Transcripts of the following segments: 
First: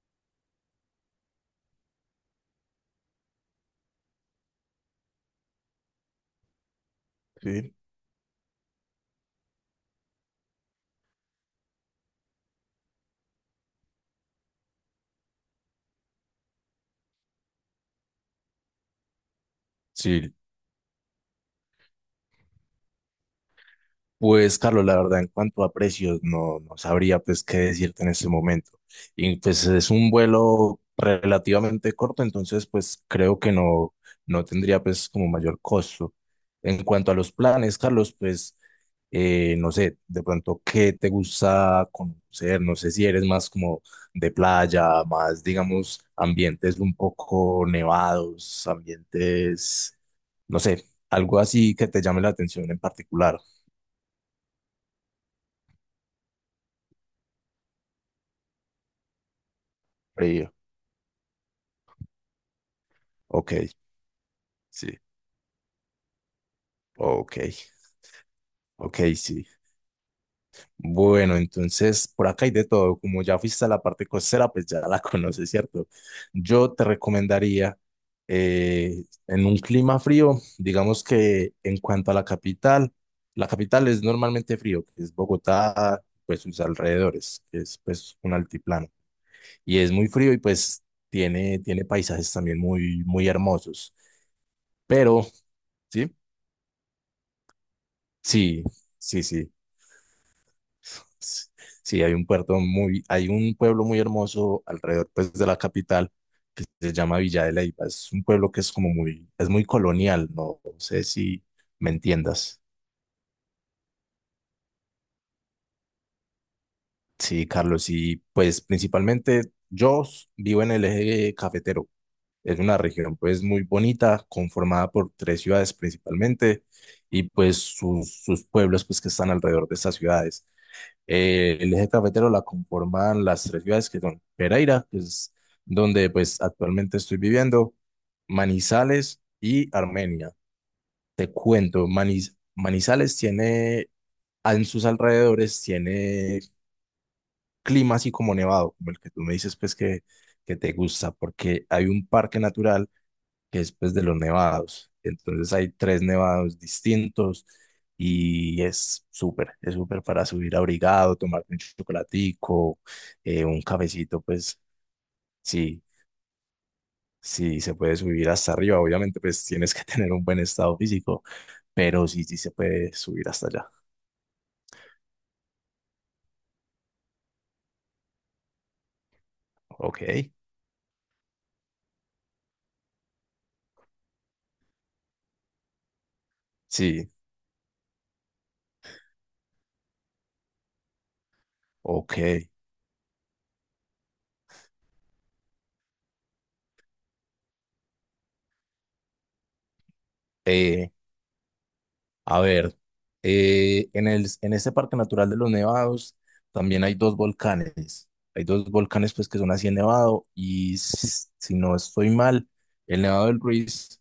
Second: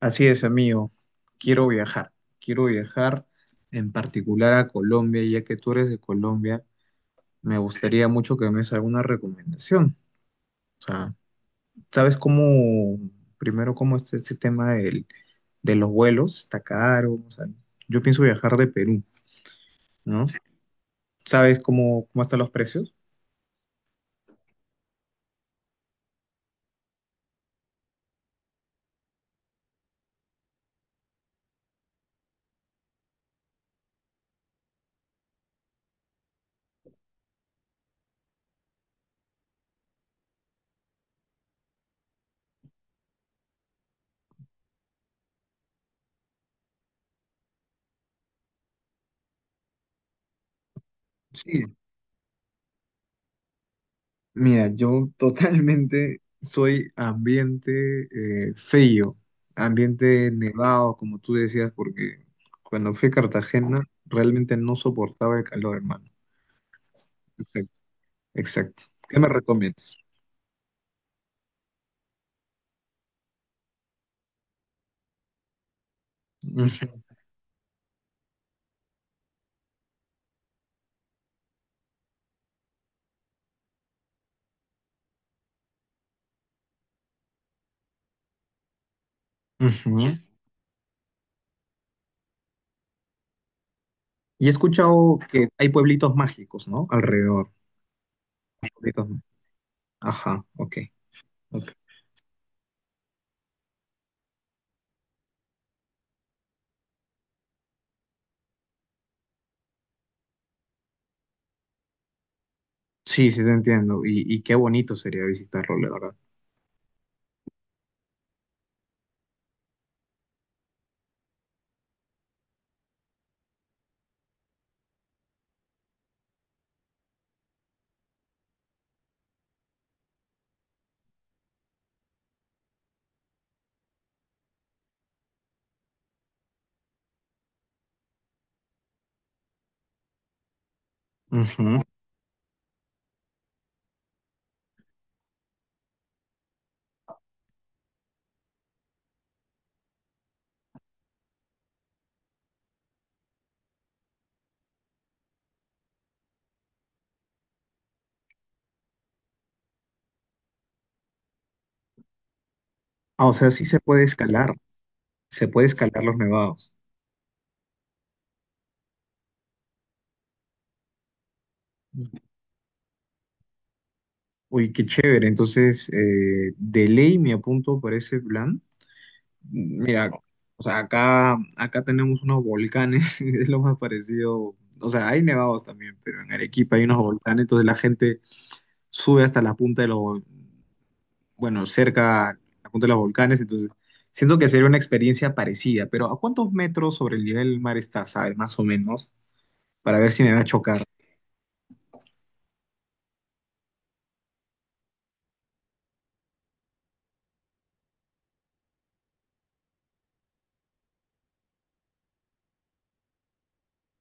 Así es, amigo. Quiero viajar. Quiero viajar en particular a Colombia, ya que tú eres de Colombia. Me Sí. gustaría mucho que me des alguna recomendación. O sea, ¿sabes cómo, primero, cómo está este tema de los vuelos? ¿Está caro? O sea, yo pienso viajar de Perú, ¿no? Sí, ¿Sabes cómo, cómo están los precios? pues, Carlos, la verdad, en cuanto a precios, no, no sabría pues qué decirte en este momento. Y pues es un vuelo relativamente corto, entonces pues creo que no, no tendría pues como mayor costo. En cuanto a los planes, Carlos, pues no sé, de pronto qué te gusta conocer, no sé si eres más como de playa, más digamos ambientes un poco nevados, ambientes, no sé, algo Sí. así que te llame la atención en particular. Mira, yo totalmente soy ambiente frío, ambiente Frío. nevado, como tú decías, porque cuando fui a Ok, Cartagena realmente no sí, soportaba el calor, hermano. ok, Exacto, exacto. ok, ¿Qué me sí. recomiendas? Bueno, entonces por acá hay de todo. Como ya fuiste a la parte costera, pues ya la conoces, ¿cierto? Yo te recomendaría en un clima frío, digamos que en cuanto a la capital es normalmente frío, que es Bogotá, pues sus alrededores, que es pues un altiplano. Y Ujú, es muy ujú. frío y pues tiene paisajes también muy, muy hermosos. Y he escuchado Pero, que hay sí, pueblitos mágicos, ¿no? Alrededor. sí, Pueblitos má- sí, sí. Ajá, ok. Ok. Sí, hay un pueblo muy hermoso alrededor pues de la capital que se llama Villa de Leyva. Es un pueblo que es es muy colonial, no sé si me entiendas. Sí, sí te entiendo. Y qué bonito sería visitarlo, la verdad. Sí, Carlos, y pues principalmente yo vivo en el eje cafetero. Es una región pues muy bonita, conformada por tres ciudades principalmente y pues sus pueblos pues que están alrededor de estas ciudades. El eje cafetero la conforman las tres ciudades que son Pereira, que es donde pues actualmente estoy viviendo, Manizales y Armenia. Te Ujú. cuento, Manizales tiene, en sus alrededores tiene clima así como nevado, como el que tú me dices pues que, te gusta, porque hay un parque natural que es pues de los nevados. Entonces hay tres nevados distintos y es súper para subir abrigado, tomar un chocolatico, Ah, o sea, un sí se puede cafecito, escalar. pues Se puede sí, escalar los nevados. sí se puede subir hasta arriba. Obviamente pues tienes que tener un buen estado físico, pero sí, sí se puede subir hasta allá. Uy, qué chévere. Entonces, de ley me apunto para ese plan. Ok, Mira, o sea, acá tenemos unos volcanes, es lo más parecido. O sea, hay nevados también, pero en Arequipa hay unos sí, volcanes, entonces la gente sube hasta la punta de bueno, ok. cerca a la punta de los volcanes, entonces siento que sería una experiencia parecida, pero ¿a cuántos metros sobre el nivel del mar está, sabes, más o menos, para ver si me va a chocar? Eh, A ver, en este Parque Natural de los Nevados también hay dos volcanes. Hay dos volcanes pues que son así en Nevado y si no estoy mal, el Nevado del Ruiz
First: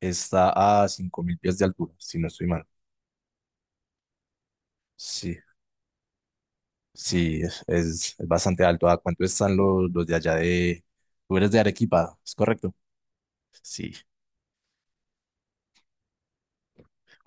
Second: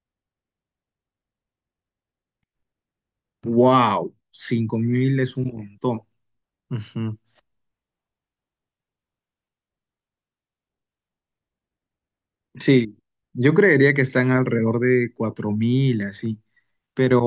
está a 5000 pies de altura, si no estoy mal. ¡Wow! 5000 es Sí, un montón. sí, es, es bastante alto. ¿A cuánto están los de allá de... Tú eres de Arequipa, ¿es correcto? Sí, yo Sí, creería que están alrededor de 4000 así.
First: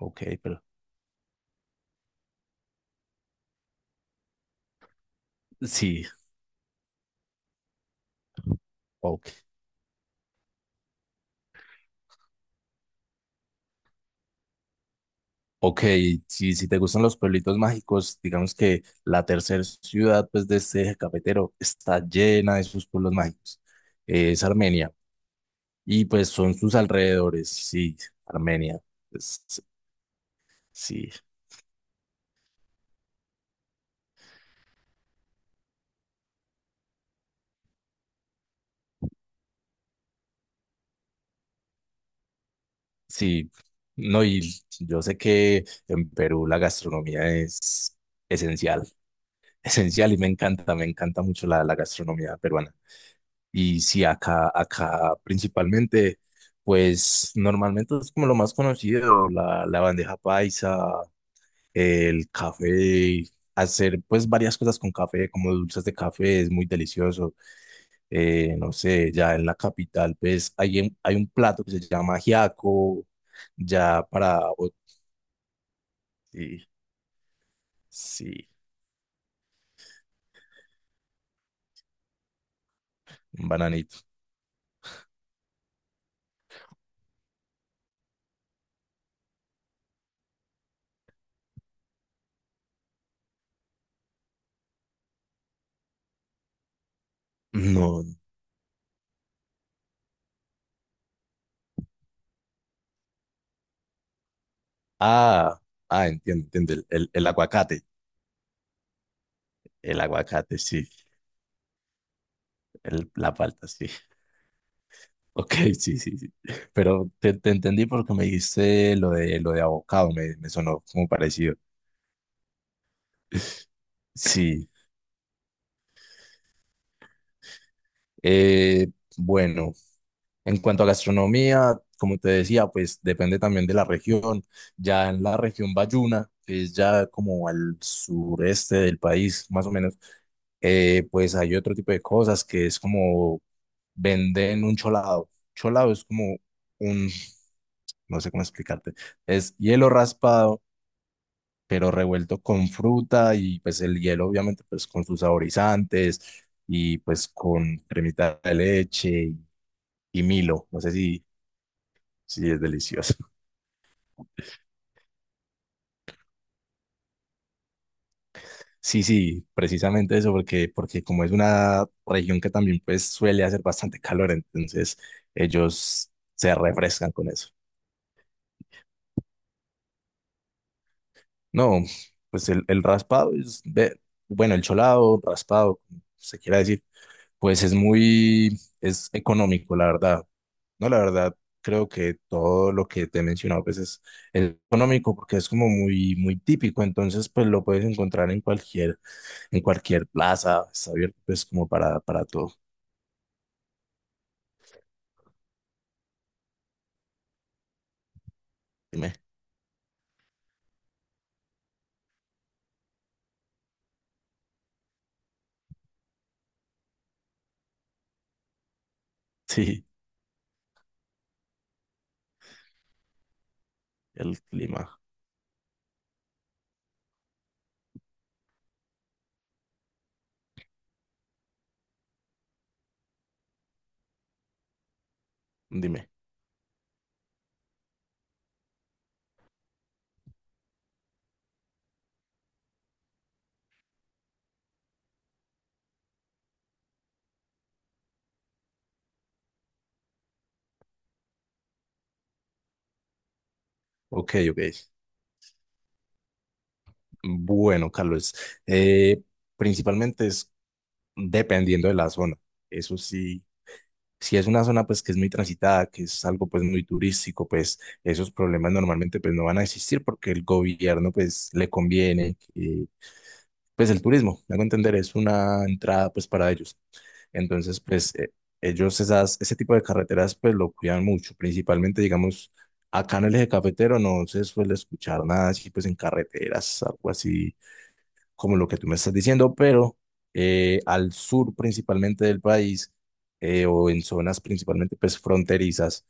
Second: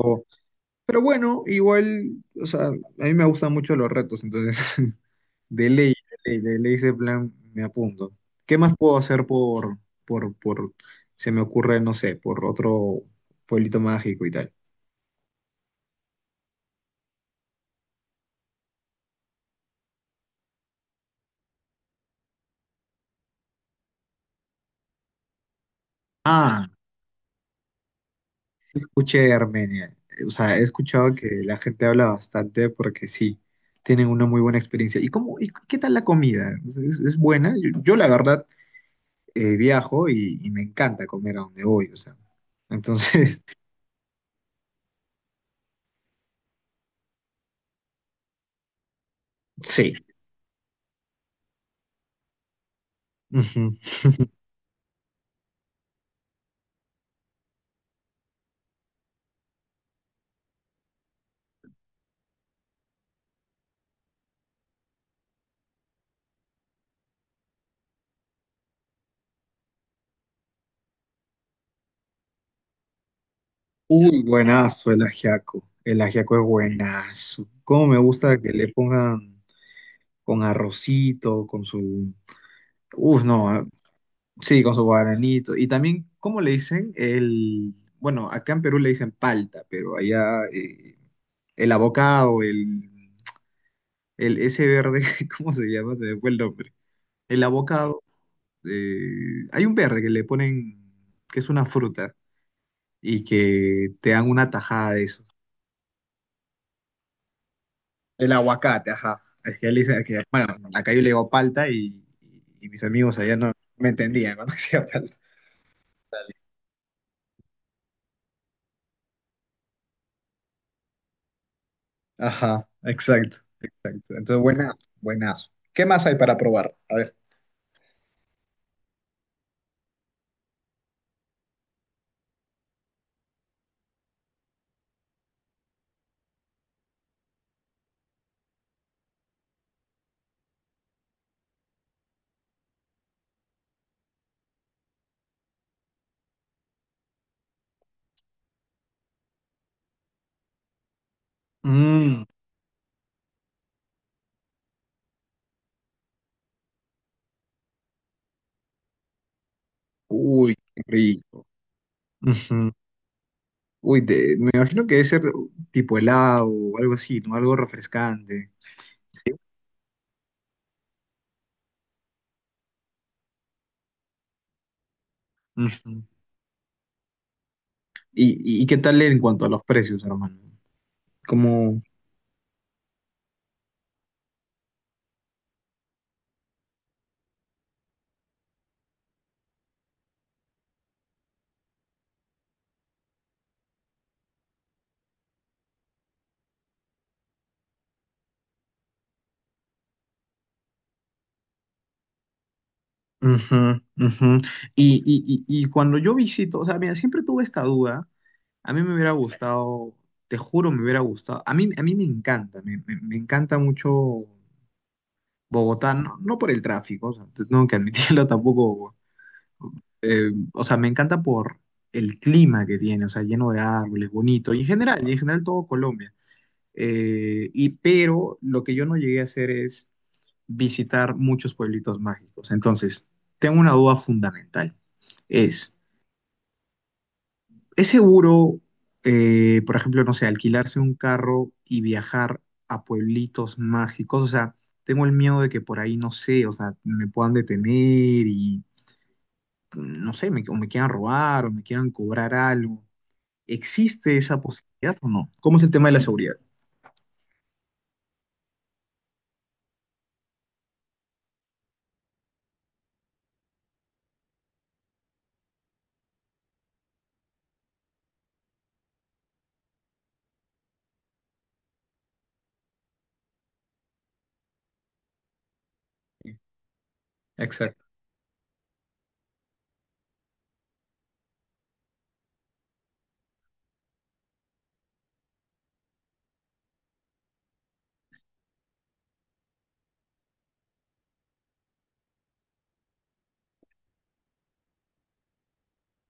ok, pero. pero bueno, igual, o sea, a mí me gustan mucho los retos, entonces, de ley, Sí, de ley, de ley ese plan me apunto. ¿Qué más puedo hacer ok, por, por, se me ocurre, no sé, por otro pueblito mágico y tal? ok, si te gustan los pueblitos mágicos, digamos que la tercera ciudad pues, de este eje cafetero está llena de sus pueblos mágicos. Es Armenia. Y pues son Ah, sus alrededores, sí, sí Armenia. escuché de Pues, Armenia. O sea, he sí, escuchado que la gente habla bastante porque sí, tienen una muy buena experiencia. ¿Y cómo, y qué tal la comida? ¿Es, es buena? Yo, la verdad viajo y me encanta comer a donde voy, o sea. Entonces, sí. No, y yo sé que en Perú la gastronomía es esencial, sí. esencial y me encanta mucho la gastronomía peruana. Ujú. Y sí, acá principalmente, pues normalmente es como lo más conocido, la bandeja paisa, el café, hacer pues varias cosas con café, como dulces de café, es muy delicioso. No sé, ya en la capital, pues hay un plato que se llama ajiaco, ya Uy, para. Buenazo el ajiaco. El ajiaco es Sí, buenazo. Cómo me gusta sí, que le pongan con arrocito, con su... Uf, no, un ah, bananito. sí, con su guaranito. Y también, ¿cómo le dicen? El... Bueno, acá en Perú le dicen palta, pero allá el abocado, el ese verde, ¿cómo se llama? Se me fue el nombre. El abocado No. Hay un verde que le ponen, que es una fruta, y que te dan una tajada de eso. Ah, ah, entiendo, entiendo, el aguacate, El aguacate, ajá. Es que él el dice que, bueno, aguacate, sí, acá yo le digo palta y mis amigos la allá no palta, me sí. entendían cuando decía palta. Ok, sí, sí, sí. Pero te entendí porque me dijiste lo de abocado, me sonó como parecido. Ajá, exacto, exacto. Entonces, Sí. buenazo, buenazo. ¿Qué más hay para probar? A ver. Eh, bueno, en cuanto a gastronomía, como te decía, pues depende también de la región. Ya en la región Bayuna, que es ya como al sureste del país, más o menos, pues hay otro tipo de cosas que es como venden un cholado. Cholado es como un, no sé cómo explicarte, es hielo raspado pero Mm, revuelto con fruta y pues el hielo obviamente pues con sus saborizantes y pues con cremita de leche y uy, Milo, no qué sé si, rico. si es Ujú. delicioso. Uy, me imagino que debe ser tipo helado o algo así, ¿no? Algo refrescante. Sí, sí, precisamente eso, porque como es una región que también pues suele hacer bastante calor, entonces Ujú. ellos se refrescan con eso. Y qué tal en cuanto a los precios, hermano? No, Como... pues el raspado bueno, el cholado, raspado, como se quiera decir. Pues es económico, la verdad. No, la verdad, creo que todo lo que te he mencionado, pues es económico porque es como muy, muy típico. Entonces, pues lo puedes encontrar en cualquier plaza. Está abierto, pues como para todo. Ujú, ujú. Y cuando yo visito, o sea, mira, siempre tuve esta duda. A mí me hubiera Dime. gustado, te juro, me hubiera gustado. A mí me encanta, me encanta mucho Bogotá, no, no por el tráfico, o sea, tengo que admitirlo tampoco. Sí, O sea, me encanta por el clima que tiene, o sea, lleno de árboles, el bonito, clima. Y en general todo Colombia. Y pero lo que yo no llegué a hacer es visitar muchos pueblitos mágicos. Entonces, tengo una duda fundamental. Es, Dime. ¿Es seguro, por ejemplo, no sé, alquilarse un carro y viajar a pueblitos mágicos? O sea, tengo el miedo de que por ahí, no sé, o sea, me puedan detener y, no sé, me, o me quieran robar o me quieran cobrar algo. ¿Existe Ok, esa ok. posibilidad o no? ¿Cómo es el tema de la seguridad? Bueno, Carlos, eh, principalmente es dependiendo de la zona. Eso sí, si es una zona pues que es muy transitada, que es algo pues muy turístico, pues esos problemas normalmente pues no van a existir porque el gobierno pues le conviene que, pues el turismo, me hago entender, es una entrada pues para ellos. Exacto. Entonces pues ese tipo de carreteras pues lo cuidan mucho, principalmente digamos acá en el eje cafetero no se suele escuchar nada así pues en carreteras, algo así como lo que tú me estás diciendo, pero al sur principalmente del país, o en zonas principalmente pues fronterizas,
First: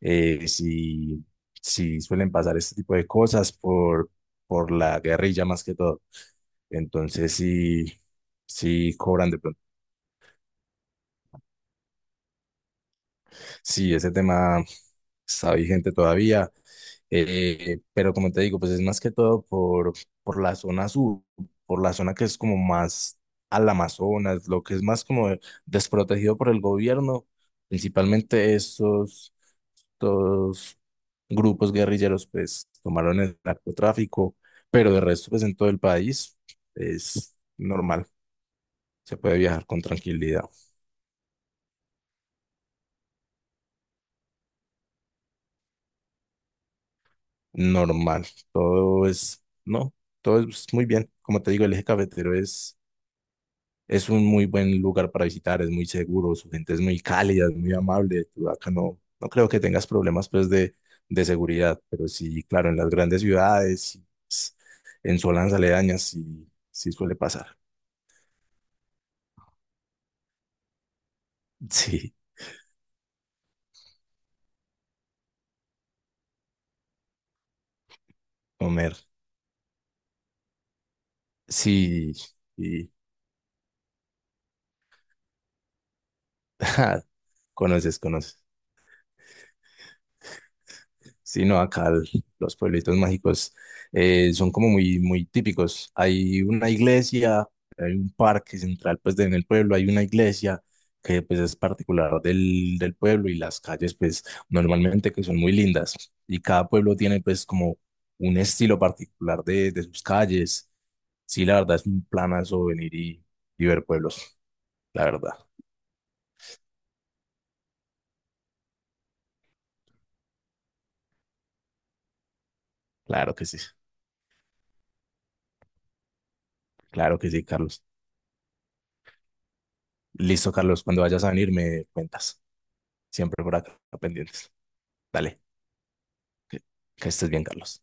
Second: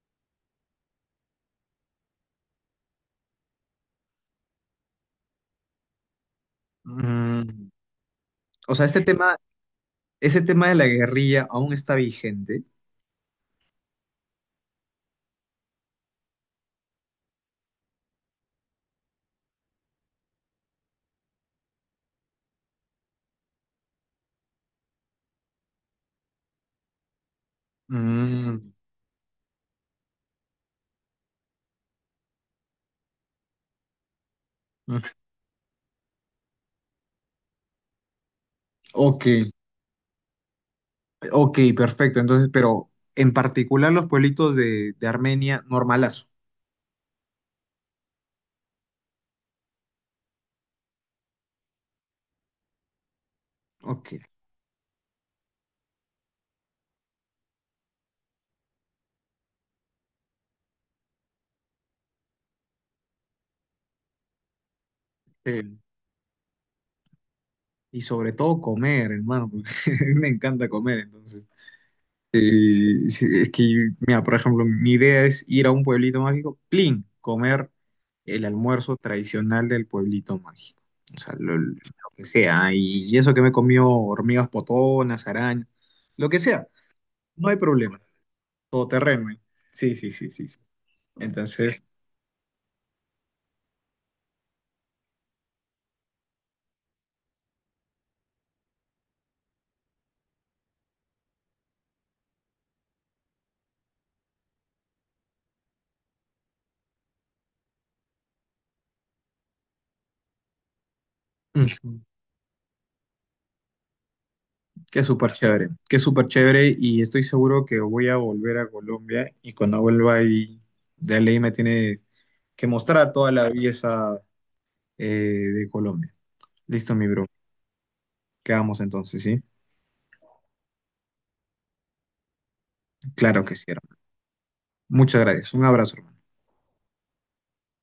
sí, sí suelen pasar este tipo de cosas por la guerrilla más que todo. Entonces Mm, sí, o sea, sí este cobran tema, de pronto. ese tema de la guerrilla aún está vigente. Sí, ese tema está vigente todavía. Pero como te digo, pues es más que todo por la zona sur, por la zona que es como más al Amazonas, lo que es más como desprotegido por el gobierno, principalmente Mm. estos grupos guerrilleros, pues tomaron el narcotráfico, pero de Ujú. resto, pues en todo el país es normal, se Ok, puede viajar con tranquilidad, ok, perfecto. Entonces, pero en particular los pueblitos de Armenia, normalazo. normal, no, todo es muy bien, como te digo, el eje cafetero es Ok. un muy buen lugar para visitar, es muy seguro, su gente es muy cálida, es muy amable. Tú acá no, no creo que tengas problemas pues de seguridad, pero sí, claro, en las grandes ciudades, s- en zonas Eh, aledañas, sí, sí suele pasar. y sobre todo comer, hermano, porque a mí me encanta comer, entonces. Sí, Sí, es que, mira, por ejemplo, mi idea es ir a un pueblito mágico, plin, comer el Homer, almuerzo tradicional del pueblito mágico. O sea, lo sí, que sea. y Y eso que me comió hormigas potonas, arañas, lo que sea, no hay conoces, problema. conoces. Todoterreno. ¿Eh? Sí, sí, sí, sí, sí. Sí, no, Entonces, acá los pueblitos mágicos son como muy, muy típicos. Hay una iglesia, hay un parque central, pues en el pueblo hay una iglesia que pues es particular del pueblo y las calles pues normalmente que son muy lindas y cada pueblo tiene pues como un estilo particular de sus calles. Sí, la verdad es ujú, un planazo venir y ver pueblos, la verdad. Qué súper chévere y estoy seguro que voy a volver a Colombia y cuando vuelva ahí de ley me tiene que mostrar toda Claro que la sí, belleza eh, de Colombia. Listo, mi claro bro. que sí, Carlos. Quedamos entonces, ¿sí? Listo, Carlos, cuando vayas a venir me cuentas. Claro Siempre que por sí, acá hermano. pendientes. Muchas Dale, gracias. Un abrazo, hermano. que estés bien, Carlos.